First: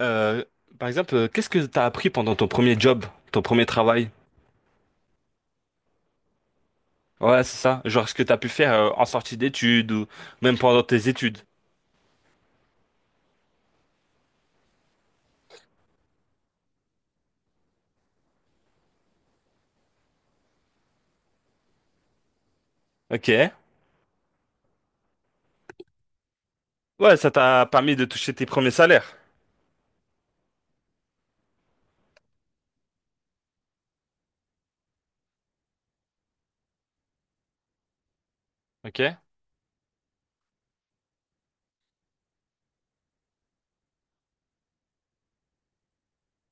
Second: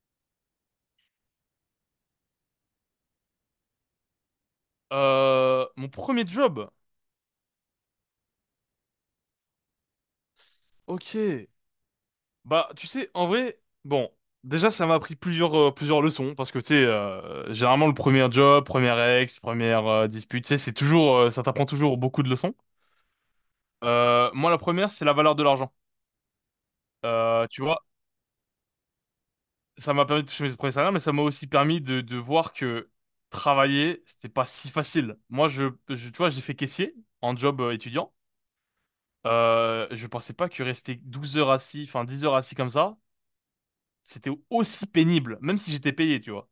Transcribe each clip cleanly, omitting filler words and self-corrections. Euh, Par exemple, qu'est-ce que t'as appris pendant ton premier job, ton premier travail? Mon premier job. Ouais, c'est ça. Genre ce que t'as pu faire en sortie d'études ou même pendant tes Ok. études. Bah, tu sais, en vrai, bon, déjà, ça m'a appris plusieurs leçons parce que, tu sais, généralement, le premier job, première dispute, tu sais, c'est toujours, ça t'apprend toujours beaucoup de leçons. Ok. Moi, la première, c'est la valeur de l'argent. Ouais, ça Tu t'a vois, permis de toucher tes premiers salaires. ça m'a permis de toucher mes premiers salaires, mais ça m'a aussi permis de voir que travailler, c'était pas si facile. Moi, tu vois, j'ai fait caissier en job étudiant. Ok. Je pensais pas que rester 12 heures assis, enfin 10 heures assis comme ça, c'était aussi pénible, même si j'étais payé, tu vois.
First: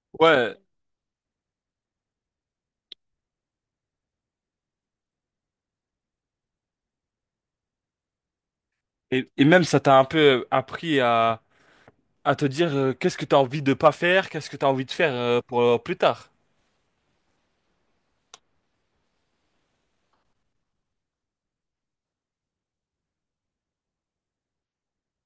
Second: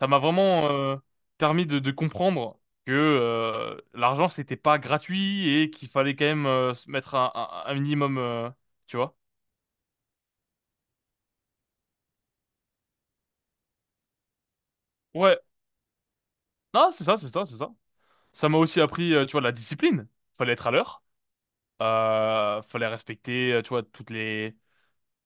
Ça m'a Ouais. vraiment permis de comprendre que l'argent, c'était pas gratuit et qu'il fallait quand même se mettre un minimum, tu vois. Et même ça t'a un peu appris à te dire qu'est-ce que t'as envie de pas faire, qu'est-ce que t'as envie de faire Ouais, pour plus tard. non, c'est ça, c'est ça, c'est ça. Ça m'a aussi appris, tu vois, la discipline. Fallait être à l'heure, fallait respecter, tu vois, toutes les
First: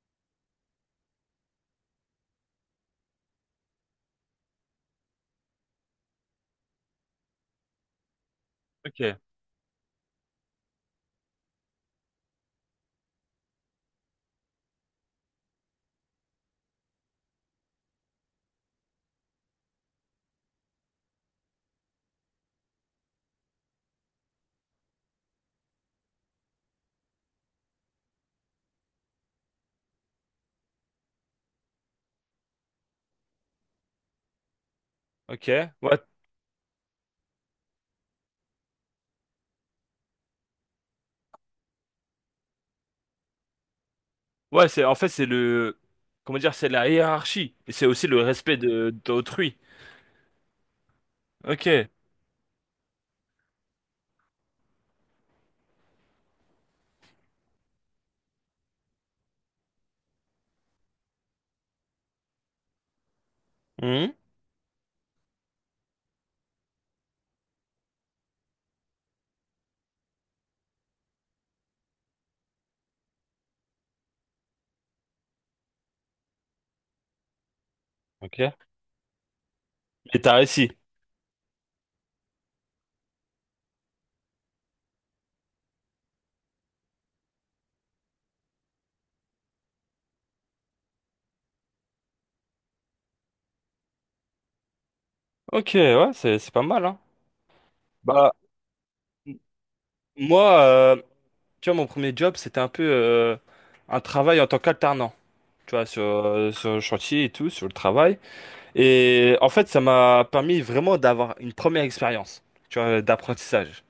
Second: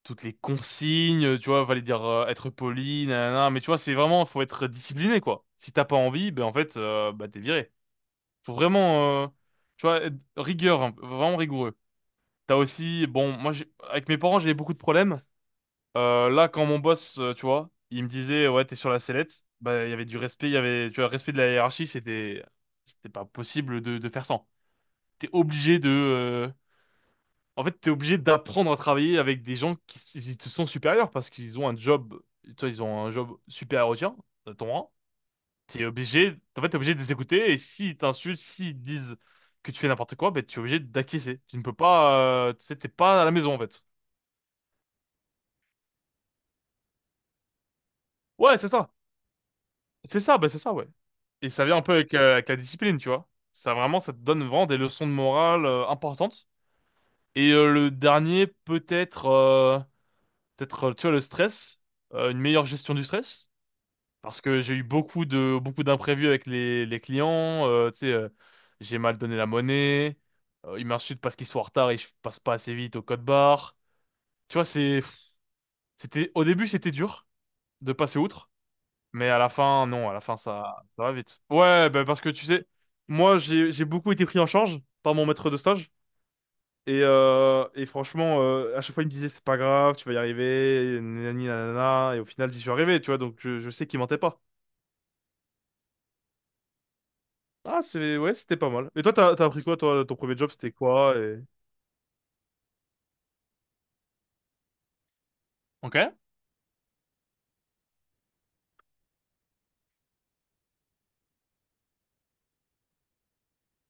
toutes les consignes, tu vois, fallait dire être poli, nanana, mais tu vois, c'est vraiment, faut être discipliné, quoi. Si t'as pas envie, ben en fait, bah t'es viré. Faut Ok. vraiment, tu vois, être rigueur, hein, vraiment rigoureux. T'as aussi, bon, moi, avec mes parents, j'avais beaucoup de problèmes. Là, quand mon boss, tu vois, il me disait, ouais, t'es sur la sellette, bah, il y avait du respect, il y avait, tu vois, le respect de la hiérarchie, c'était pas possible de faire sans. T'es obligé de, euh, En fait, t'es obligé d'apprendre à travailler avec des gens qui, ils te sont supérieurs parce qu'ils ont un job, tu vois, ils ont un job supérieur au tien, à ton rang. Ok. T'es Ouais. obligé, en fait, t'es obligé de les écouter et s'ils t'insultent, s'ils disent que tu fais n'importe quoi, ben, tu es obligé d'acquiescer. Tu ne peux pas, tu sais, t'es pas à la maison, en fait. Ouais, c'est en fait c'est le comment dire, c'est la hiérarchie et c'est aussi le respect Ouais, c'est ça. de d'autrui. C'est ça, ben, c'est ça, ouais. Et ça vient un Ok. peu avec la discipline, tu vois. Ça vraiment, ça te donne vraiment des leçons de morale, importantes. Et le dernier, peut-être, tu vois, le stress, une meilleure gestion du stress. Mhm. Parce que j'ai eu beaucoup d'imprévus avec les clients. Tu sais, j'ai mal donné la monnaie. Ils m'insultent parce qu'ils sont en retard et je passe pas assez vite au code barre. Tu vois, c'était au début, c'était dur de passer Ok. outre, mais à la fin non, à la Et t'as fin réussi. ça va vite. Ouais, bah parce que tu sais, moi j'ai beaucoup été pris en charge par mon maître de stage et franchement à chaque fois il me disait c'est pas grave, tu vas y arriver, nanani nanana, et au final j'y suis arrivé, tu vois, donc je sais qu'il mentait pas. Ok, ouais, c'est pas mal, hein. Ah, Bah, ouais, c'était pas mal. Et toi, m- t'as appris quoi, toi, ton premier job, moi, c'était quoi, et... tu vois, mon premier job, c'était un peu un travail en tant qu'alternant, tu vois, Ok, sur, sur le chantier et tout, sur le travail. Et en fait, ça m'a permis vraiment d'avoir une première expérience, tu vois, d'apprentissage.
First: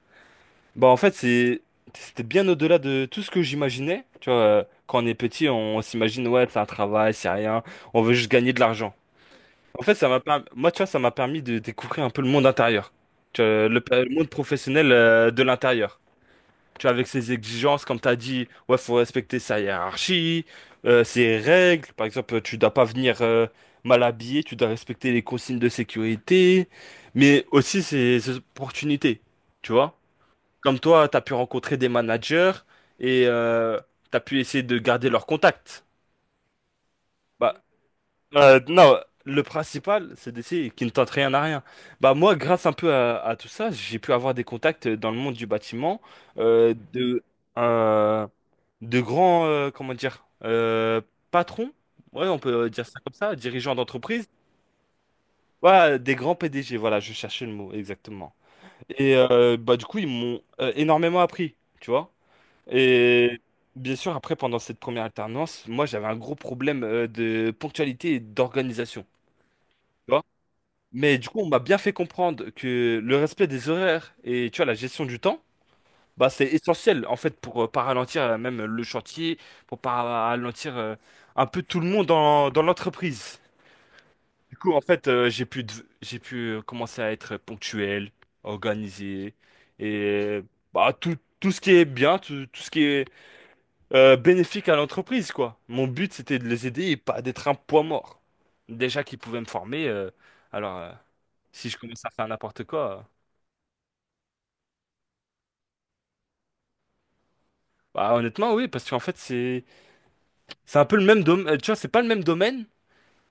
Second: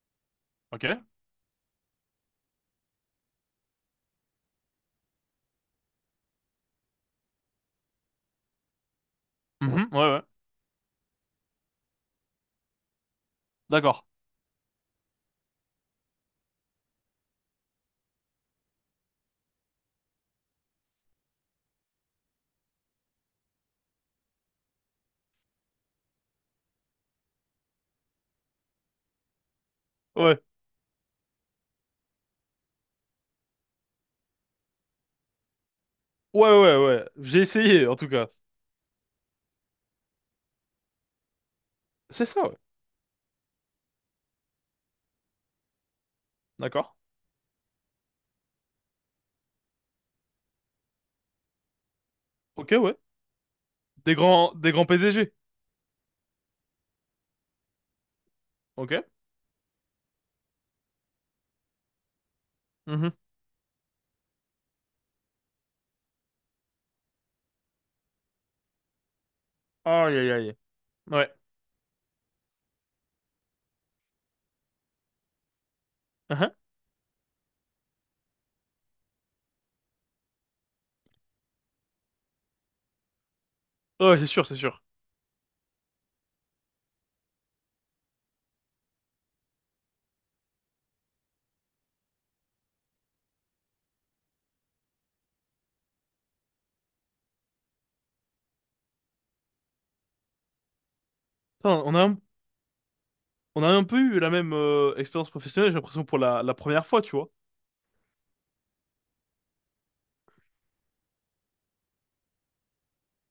Bah, en ok. fait, c'est, c'était bien au-delà de tout ce que j'imaginais. Tu vois, quand on est petit, on, s'imagine, ouais, c'est un travail, c'est rien, on veut juste gagner de l'argent. En Mhm, fait, ouais, ça m'a ouais. permis, moi, tu vois, ça m'a permis de découvrir un peu le monde intérieur. Tu vois, D'accord. le monde professionnel de l'intérieur. Tu vois, avec ses exigences, comme tu as dit, ouais, faut respecter sa hiérarchie, ses règles. Par exemple, tu dois pas venir mal habillé, tu dois respecter les consignes de sécurité, mais aussi ses, opportunités. Tu vois? Ouais, Comme toi, tu as pu rencontrer des managers et tu as pu essayer de garder leurs contacts. ouais, ouais, ouais. J'ai Bah, essayé, en tout cas. Non, le principal, c'est d'essayer qui ne tente rien à rien. Bah C'est moi, ça, ouais. grâce un peu à tout ça, j'ai pu avoir des contacts dans le monde du bâtiment, D'accord. de un- de grands, comment dire, patrons. Ouais, on peut Ok, dire ouais. ça comme ça, dirigeants Des d'entreprise. grands, des grands PDG. Ouais, des grands PDG. Voilà, je cherchais le mot exactement. Ok. Et bah du coup, ils m'ont énormément appris, tu vois. Mhm. Et bien sûr, après, pendant cette première alternance, moi, j'avais un gros problème de ponctualité et d'organisation. Tu Aïe, vois. aïe, aïe. Mais du Ouais. coup, on m'a bien fait comprendre que le respect des horaires et tu vois, la gestion du temps, bah, c'est Uhum. essentiel en fait pour pas ralentir même le chantier, pour pas ralentir un peu tout le monde dans, dans l'entreprise. Ouais, c'est sûr, c'est Du coup, en sûr. fait, j'ai pu, j'ai pu commencer à être ponctuel, organisé et bah, tout, tout ce qui est bien, tout, tout ce qui est bénéfique à l'entreprise, quoi. Mon but, c'était de les aider et pas d'être un poids mort. Déjà qu'ils pouvaient me former, alors si je Putain, commence à faire n'importe quoi, on a un peu eu la même expérience professionnelle, j'ai l'impression, pour la première fois, tu vois. bah, honnêtement, oui, parce qu'en fait, c'est un peu le même domaine, tu vois, c'est pas le même domaine,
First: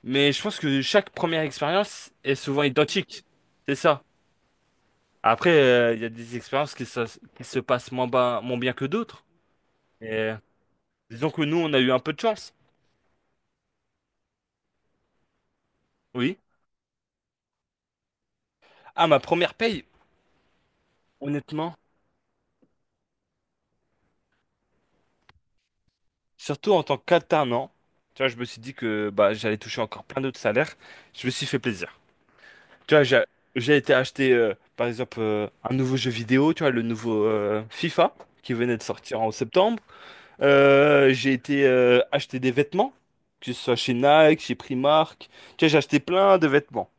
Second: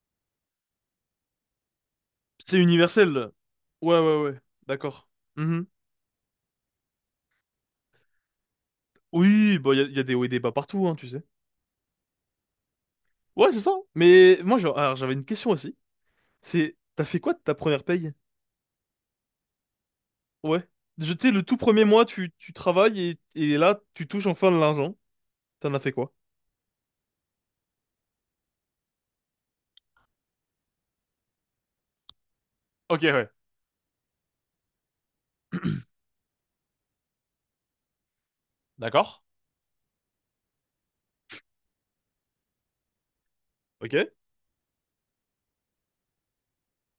mais je pense que chaque première expérience est C'est souvent identique. universel. C'est Ouais, ça. ouais, ouais. D'accord. Après, Mhm. Il y a des expériences qui se passent moins, moins bien que d'autres. Oui, bah, y a Et, des hauts et des bas partout, hein, tu sais. disons que nous, on a eu un peu de chance. Ouais, c'est ça. Mais moi, genre, alors, j'avais une question aussi. Oui. T'as fait quoi de ta première paye? Ah, ma première paye, Ouais. Je Tu sais, le tout honnêtement. premier mois, tu travailles et là, tu touches enfin de l'argent. T'en as fait quoi? Surtout en tant qu'alternant, tu vois, je me suis dit que bah, j'allais toucher encore plein d'autres salaires. Je me suis fait plaisir. Tu Ok, vois, ouais. j'ai été acheter, par exemple, un nouveau jeu vidéo, tu vois, le nouveau FIFA, qui venait de D'accord. sortir en septembre. J'ai été acheter des vêtements, que ce soit chez Ok. Nike, chez Primark. Tu vois, j'ai acheté plein de vêtements.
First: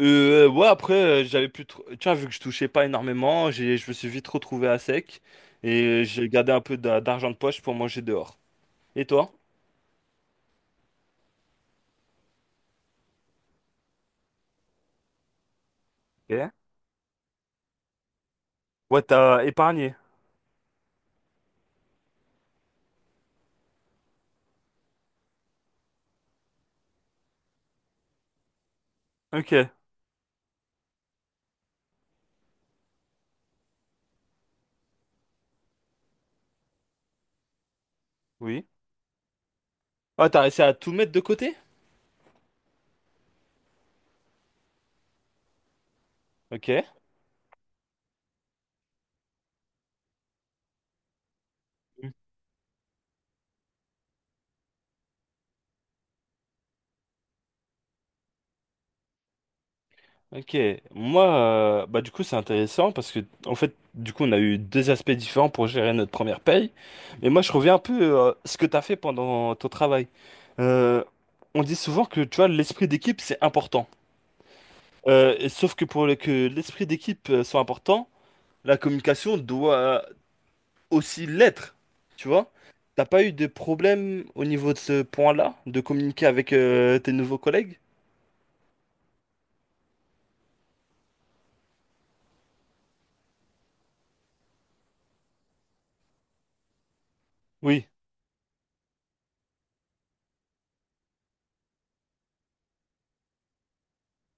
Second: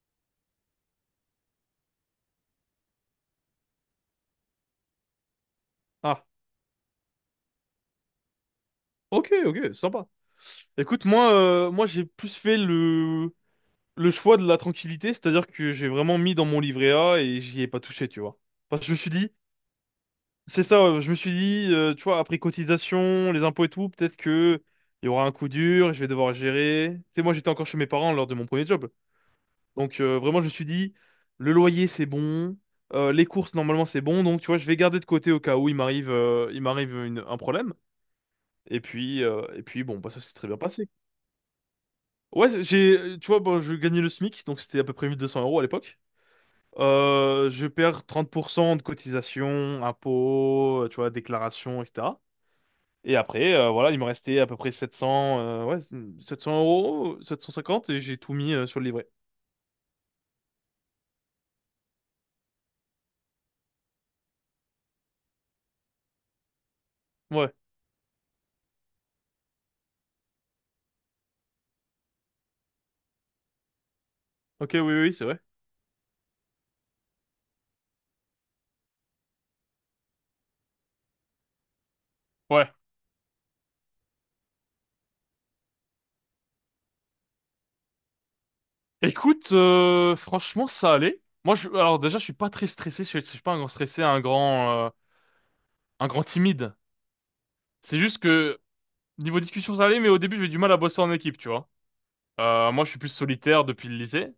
Ouais, après, j'avais plus trop. Tu vois, vu que je touchais pas énormément, j'ai, je me suis vite retrouvé à sec. Et Ah, j'ai gardé un peu d'argent de poche pour manger dehors. Et toi? ok, ok, sympa. Écoute, moi, j'ai plus fait le choix de la tranquillité, c'est-à-dire que j'ai vraiment mis dans Ok. mon livret A et j'y ai pas touché, tu vois. Parce que je me Ouais, suis dit. t'as épargné. C'est ça, ouais, je me suis dit, tu vois, après cotisation, les impôts et tout, peut-être que il y aura un coup dur, et je vais devoir gérer. Tu sais, moi j'étais encore chez mes parents lors de mon premier job. Ok, Donc vraiment, je me suis dit, le loyer c'est bon, les courses normalement c'est bon, donc tu vois, je vais garder de côté au cas où il m'arrive un problème. oui. Et puis bon, bah, ça Ah, s'est t'as très bien réussi à passé. tout mettre de côté? Ouais, j'ai, tu vois, bon, je gagnais le SMIC, donc c'était à peu près 1 200 € à l'époque. Ok. Je perds 30% de cotisation, impôts, tu vois, déclaration, etc. Et après, voilà, il me restait à peu près 700, ouais, 700 euros, 750, et j'ai tout mis sur le livret. Ok. Moi, bah du coup, c'est intéressant parce que, en fait, du coup, on a eu deux aspects différents pour gérer notre première paye. Mais moi, je Ouais. reviens un peu ce que t'as fait pendant ton travail. Euh, on dit souvent que, tu vois, l'esprit d'équipe, c'est important. Ok, oui, oui, c'est vrai. Et sauf que pour que l'esprit d'équipe soit important, la communication doit aussi l'être, tu vois? Ouais. T'as pas eu de problème au niveau de ce point-là, de communiquer avec tes nouveaux collègues? Écoute, franchement, ça allait. Moi, alors déjà, je suis pas très stressé. Je suis pas un grand stressé, un grand timide. Oui, C'est juste que niveau discussion, ça allait, mais au début, j'avais du mal à bosser en équipe, tu vois. Moi, je suis plus solitaire depuis le lycée,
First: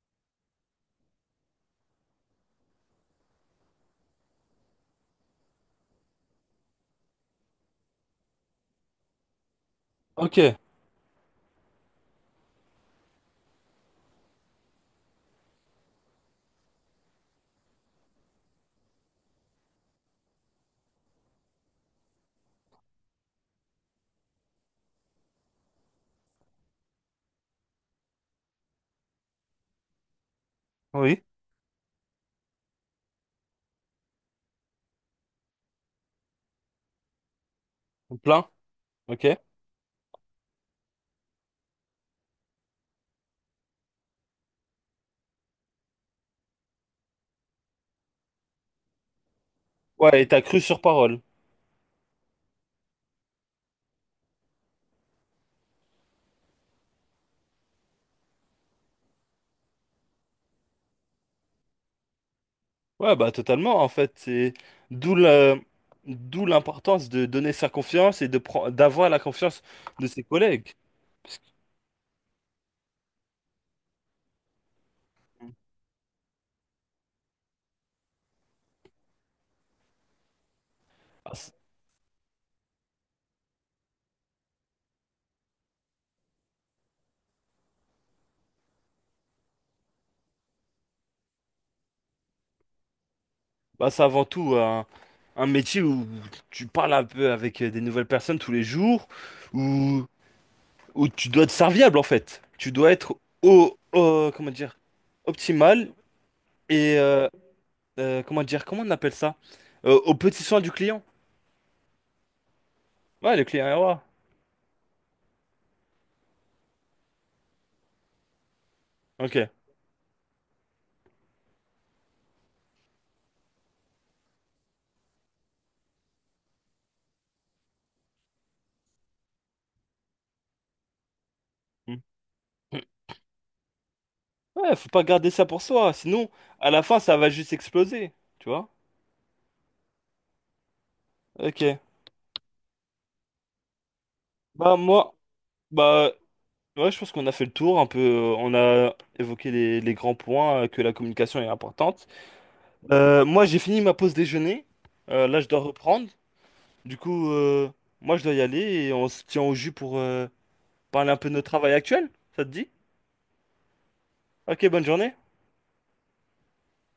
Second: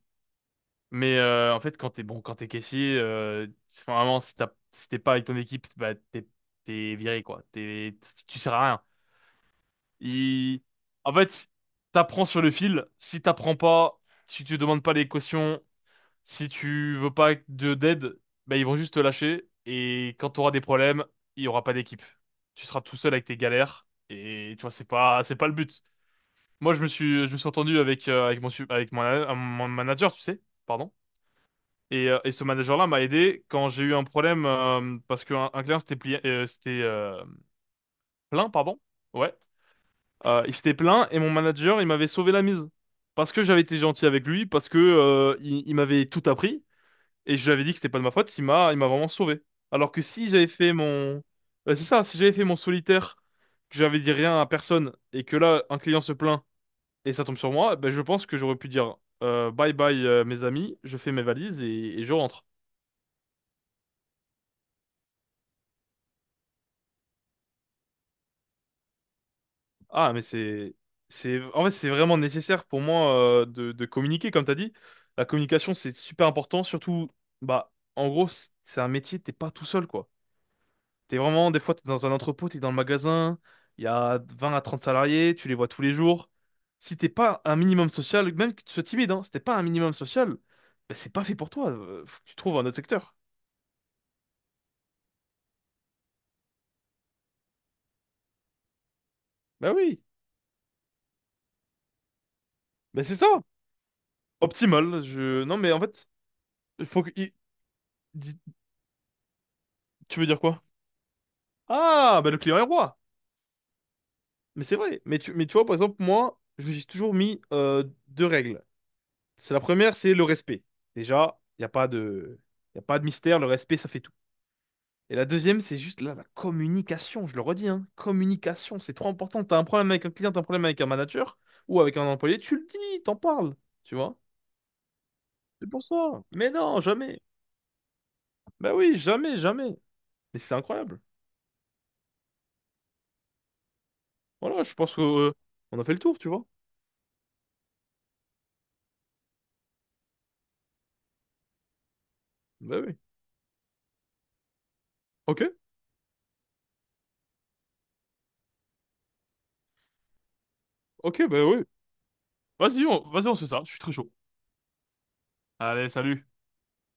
mais en fait, quand t'es caissier, c'est vraiment si t'es pas avec ton équipe, bah t'es viré quoi. Tu sers à rien. ok, Il... En fait, si t'apprends sur le fil. Si t'apprends pas, si tu demandes pas les cautions, si tu veux pas de d'aide, ben ils vont juste te lâcher. Et quand t'auras des problèmes, il y aura pas d'équipe. Tu seras tout seul avec tes galères. Et tu vois, c'est pas le but. Moi, je me suis entendu avec mon su- avec mon, mon manager, tu sais, pardon. oui, Et ce manager-là m'a aidé quand j'ai eu un problème parce qu'un un client s'était plié, s'était plein, plaint, pardon. Ouais. ok. Il s'était plaint et mon manager, il m'avait sauvé la mise. Parce que j'avais été gentil avec lui, parce que il m'avait tout appris et je lui avais dit que c'était pas de ma faute, il m'a vraiment sauvé. Alors que Ouais, si et t'as j'avais cru fait sur parole. mon Ouais, c'est ça, si j'avais fait mon solitaire, que j'avais dit rien à personne et que là un client se plaint et ça tombe sur moi, ben je pense que j'aurais pu dire bye bye mes amis, je fais mes valises et je rentre. Ouais, bah totalement, en fait, c'est d'où la- d'où l'importance de donner sa confiance et de d'avoir la confiance de Ah, ses mais collègues. Parce en fait, c'est vraiment nécessaire pour moi de communiquer, comme t'as dit. La que, communication, c'est super important, surtout, bah, en gros, c'est un métier, t'es pas tout seul, quoi. T'es bah, vraiment, c'est des fois, t'es dans un entrepôt, t'es dans le magasin, il y a 20 à 30 salariés, tu les vois tous les jours. Si t'es pas un minimum social, même que tu sois timide, hein, si t'es pas un minimum social, bah, c'est pas fait pour toi. Faut que tu trouves un autre secteur. bah, c'est avant tout un métier où tu parles un peu avec des nouvelles personnes tous les jours, Bah oui, où tu dois être serviable en fait. Tu dois mais c'est être ça. au, comment dire, Optimal, non, mais en optimal fait, il et faut que, il- dis- comment dire, comment on appelle ça? Au tu veux dire petit soin quoi? du client. Ah, bah le client est roi. Ouais, le client est roi. Mais c'est vrai. Mais tu vois, par exemple, moi, je me suis toujours mis deux règles. Ok. C'est la première, c'est le respect. Déjà, il n'y a pas de, y a pas de mystère, le respect, ça fait tout. Et la deuxième, c'est juste là, la communication, je le redis, hein. Communication, c'est trop important. T'as un problème avec un client, t'as un problème avec un manager ou avec Hmm. un employé, tu le dis, t'en parles, tu vois. Ouais, faut pas garder ça pour C'est pour soi, ça. sinon Mais à non, la fin ça jamais. va juste exploser, tu vois? Bah oui, jamais, jamais. Mais c'est incroyable. Ok. Voilà, je Bah pense que moi, on a fait le bah tour, tu vois. ouais, je pense qu'on a fait le tour un peu. On a évoqué les grands points que la communication est importante. Bah oui. Moi, j'ai fini ma pause déjeuner. Là, Ok, je dois reprendre. Du coup, moi je dois y aller et on se tient au jus pour parler un ok, peu de bah notre oui. travail actuel. Ça te dit? Vas-y, on se fait ça. Je suis très chaud. Ok, bonne journée. Allez, salut.